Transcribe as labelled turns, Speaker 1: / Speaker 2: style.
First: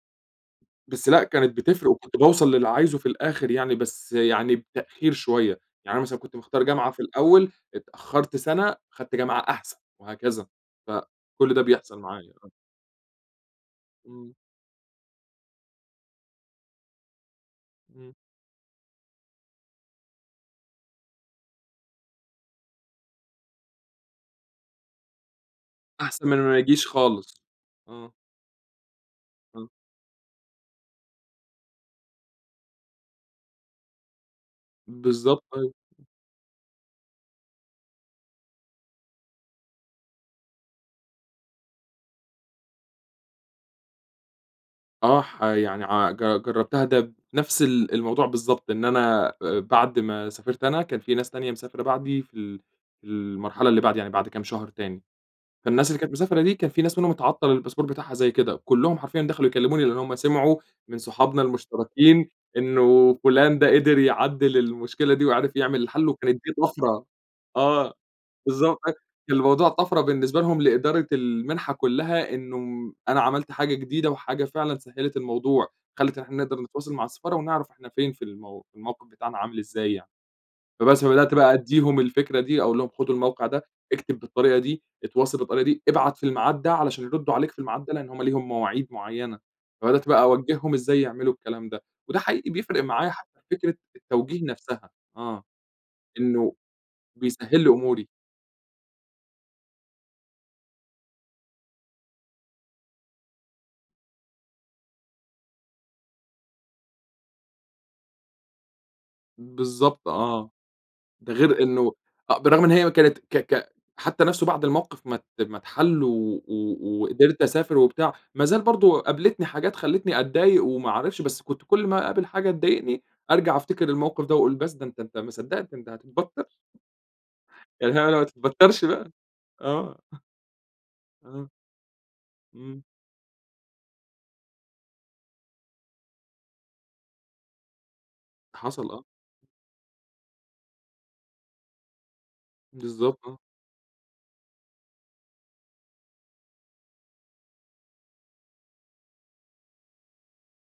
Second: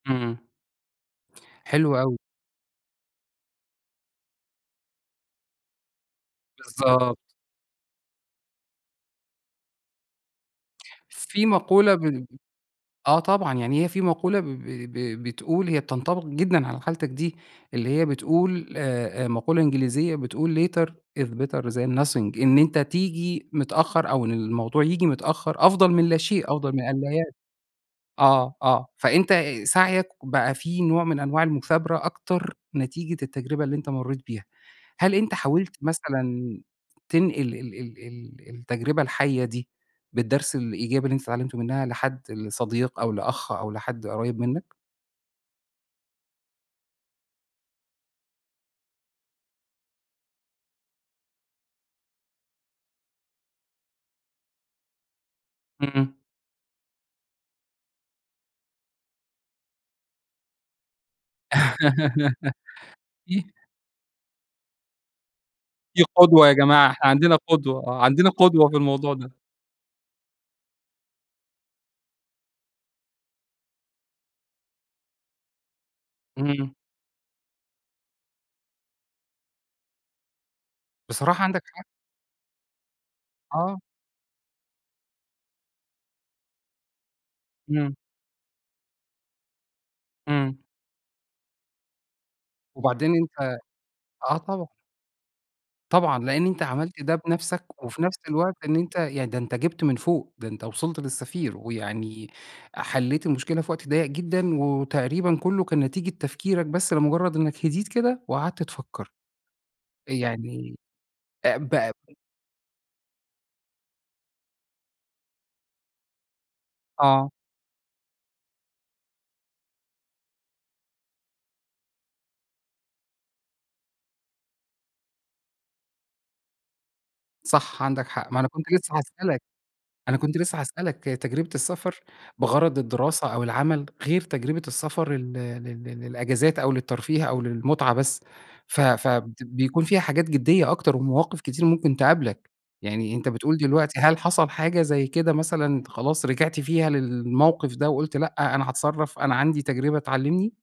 Speaker 1: إمم.
Speaker 2: بس لأ، كانت بتفرق
Speaker 1: حلو أوي.
Speaker 2: وكنت باوصل للي عايزه في الآخر يعني، بس يعني بتأخير شويّة. يعني أنا مثلًا كنت مختار جامعة في
Speaker 1: بالضبط.
Speaker 2: الأوّل، اتأخرت سنة، أخدت جامعة أحسن وهكذا،
Speaker 1: في
Speaker 2: فكل ده
Speaker 1: مقولة
Speaker 2: بيحصل
Speaker 1: ب
Speaker 2: معايا آه.
Speaker 1: آه طبعًا، يعني هي في
Speaker 2: إمم.
Speaker 1: مقولة ب ب ب بتقول هي بتنطبق جدًا على حالتك دي، اللي هي
Speaker 2: إمم.
Speaker 1: بتقول آآ، مقولة إنجليزية بتقول: "later is better than nothing." إن أنت تيجي متأخّر، أو إن الموضوع ييجي متأخّر أفضل من لا
Speaker 2: أحسن من
Speaker 1: شيء،
Speaker 2: ما
Speaker 1: أفضل من
Speaker 2: ييجيش
Speaker 1: أن لا يأتي.
Speaker 2: خالص، آه.
Speaker 1: آه، آه، فأنت
Speaker 2: إمم.
Speaker 1: سعيك بقى في نوع من أنواع المثابرة أكتر، نتيجة التجربة اللي أنت مريت بيها. هل أنت
Speaker 2: بالضبط، أيوه،
Speaker 1: حاولت
Speaker 2: امم.
Speaker 1: مثلًا تنقل ال ال ال التجربة الحيّة دي، بالدرس الإيجابي اللي أنت اتعلمته منها لحد؟ لصديق أو لأخ أو لحد قريب منّك؟
Speaker 2: آه، ح يعني ع ج جربتها ده بنفس الأ الموضوع بالضبط، إن أأ أنا بعد ما سافرت أنا، كان في ناس تانية مسافرة بعدي في ال في المرحلة اللي بعدي، يعني بعد كام شهر تاني، فالناس اللي كانت
Speaker 1: إمم.
Speaker 2: مسافرة دي كان في ناس منهم اتعطل الباسبور بتاعها زيي كده، كلّهم حرفيًا دخلوا يكلموني، لأن هُم سمعوا من صحابنا المشتَركين إنّه فلان
Speaker 1: [unintelligible]
Speaker 2: ده قدر يعدل المشكلة دي وعرف يعمل
Speaker 1: في
Speaker 2: الحل، وكانت
Speaker 1: قدوة
Speaker 2: دي
Speaker 1: يا جماعة،
Speaker 2: طفرة
Speaker 1: إحنا عندنا قدوة.
Speaker 2: آه،
Speaker 1: آه، عندنا قدوة في
Speaker 2: بالضبط، فك
Speaker 1: الموضوع ده.
Speaker 2: الموضوع طفرة بالنسبة لهم لإدارة المنحة كلّها، إنّه أنا عملت حاجة جديدة وحاجة فعلًا سهلت الموضوع، خلت إن إحنا نقدر
Speaker 1: إمم.
Speaker 2: نتواصل مع السفارة ونعرف إحنا فين في المو في الموقف بتاعنا عامل إزاي يعني. فبَس، فبدأت
Speaker 1: بصراحة
Speaker 2: بقى
Speaker 1: عندك حق.
Speaker 2: أديهم الفكرة دي، أقول لهم خدوا الموقع ده،
Speaker 1: آه.
Speaker 2: اكتب بالطريقة دي، اتواصل بالطريقة دي، ابعت في الميعاد ده علشان يردوا عليك في الميعاد ده،
Speaker 1: إمم.
Speaker 2: لأن هُم ليهم مواعيد معيّنة، فبدأت بقى
Speaker 1: إمم.
Speaker 2: أوجههم إزاي يعملوا الكلام ده، وده حقيقي بيفرق معايا
Speaker 1: وبعدين
Speaker 2: حتّى
Speaker 1: أنت
Speaker 2: فكرة
Speaker 1: آه
Speaker 2: التوجيه
Speaker 1: طبعَا.
Speaker 2: نفسها، آه،
Speaker 1: طبعًا، لإن
Speaker 2: إنّه
Speaker 1: أنت عملت ده
Speaker 2: بيسهل
Speaker 1: بنفسك
Speaker 2: لي
Speaker 1: وفي
Speaker 2: أموري.
Speaker 1: نفس الوقت إن أنت يعني ده أنت جبت من فوق، ده أنت وصلت للسفير ويعني حليت المشكلة في وقت ضيق جدًا وتقريبًا كلّه كان نتيجة تفكيرك بس لمجرد إنّك هديت كده وقعدت تفكّر.
Speaker 2: بالضبط آه،
Speaker 1: يعني
Speaker 2: ده
Speaker 1: آآ،
Speaker 2: غير
Speaker 1: ب
Speaker 2: إنّه آآ، بالرغم إن هي كانت ك ك حتّى نفسه بعد الموقف ما ت ما اتحل و و
Speaker 1: آه.
Speaker 2: وقدرت أسافر وبتاع، ما زال برضه قابلتني حاجات خلتني أتضايق وما اعرفش بس كنت كل ما اقابل حاجة تضايقني أرجع أفتكر الموقف ده، وأقول بس ده أنت أنت ما صدقت، أنت هتتبطر.
Speaker 1: صح،
Speaker 2: يعني هي
Speaker 1: عندك
Speaker 2: م ما
Speaker 1: حق. ما أنا كنت
Speaker 2: تتبطرش
Speaker 1: لسّه
Speaker 2: بقى،
Speaker 1: هاسألك،
Speaker 2: آه.
Speaker 1: أنا كنت لسّه هاسألك تجربة
Speaker 2: آه.
Speaker 1: السفر بغرض
Speaker 2: إمم.
Speaker 1: الدراسة أو العمل غير تجربة السفر ال لل للإجازات أو للترفيه أو للمتعة بس. ف
Speaker 2: حصل آه.
Speaker 1: فد بيكون فيها حاجات جديّة أكتر ومواقف كتير ممكن تقابلك، يعني
Speaker 2: بالضبط
Speaker 1: أنت
Speaker 2: آه.
Speaker 1: بتقول دلوقتي هل حصل حاجة زي كده مثلًا أنت خلاص رجعت فيها للموقف ده وقلت لأ، أنا هاتصرف، أنا عندي تجربة تعلمني؟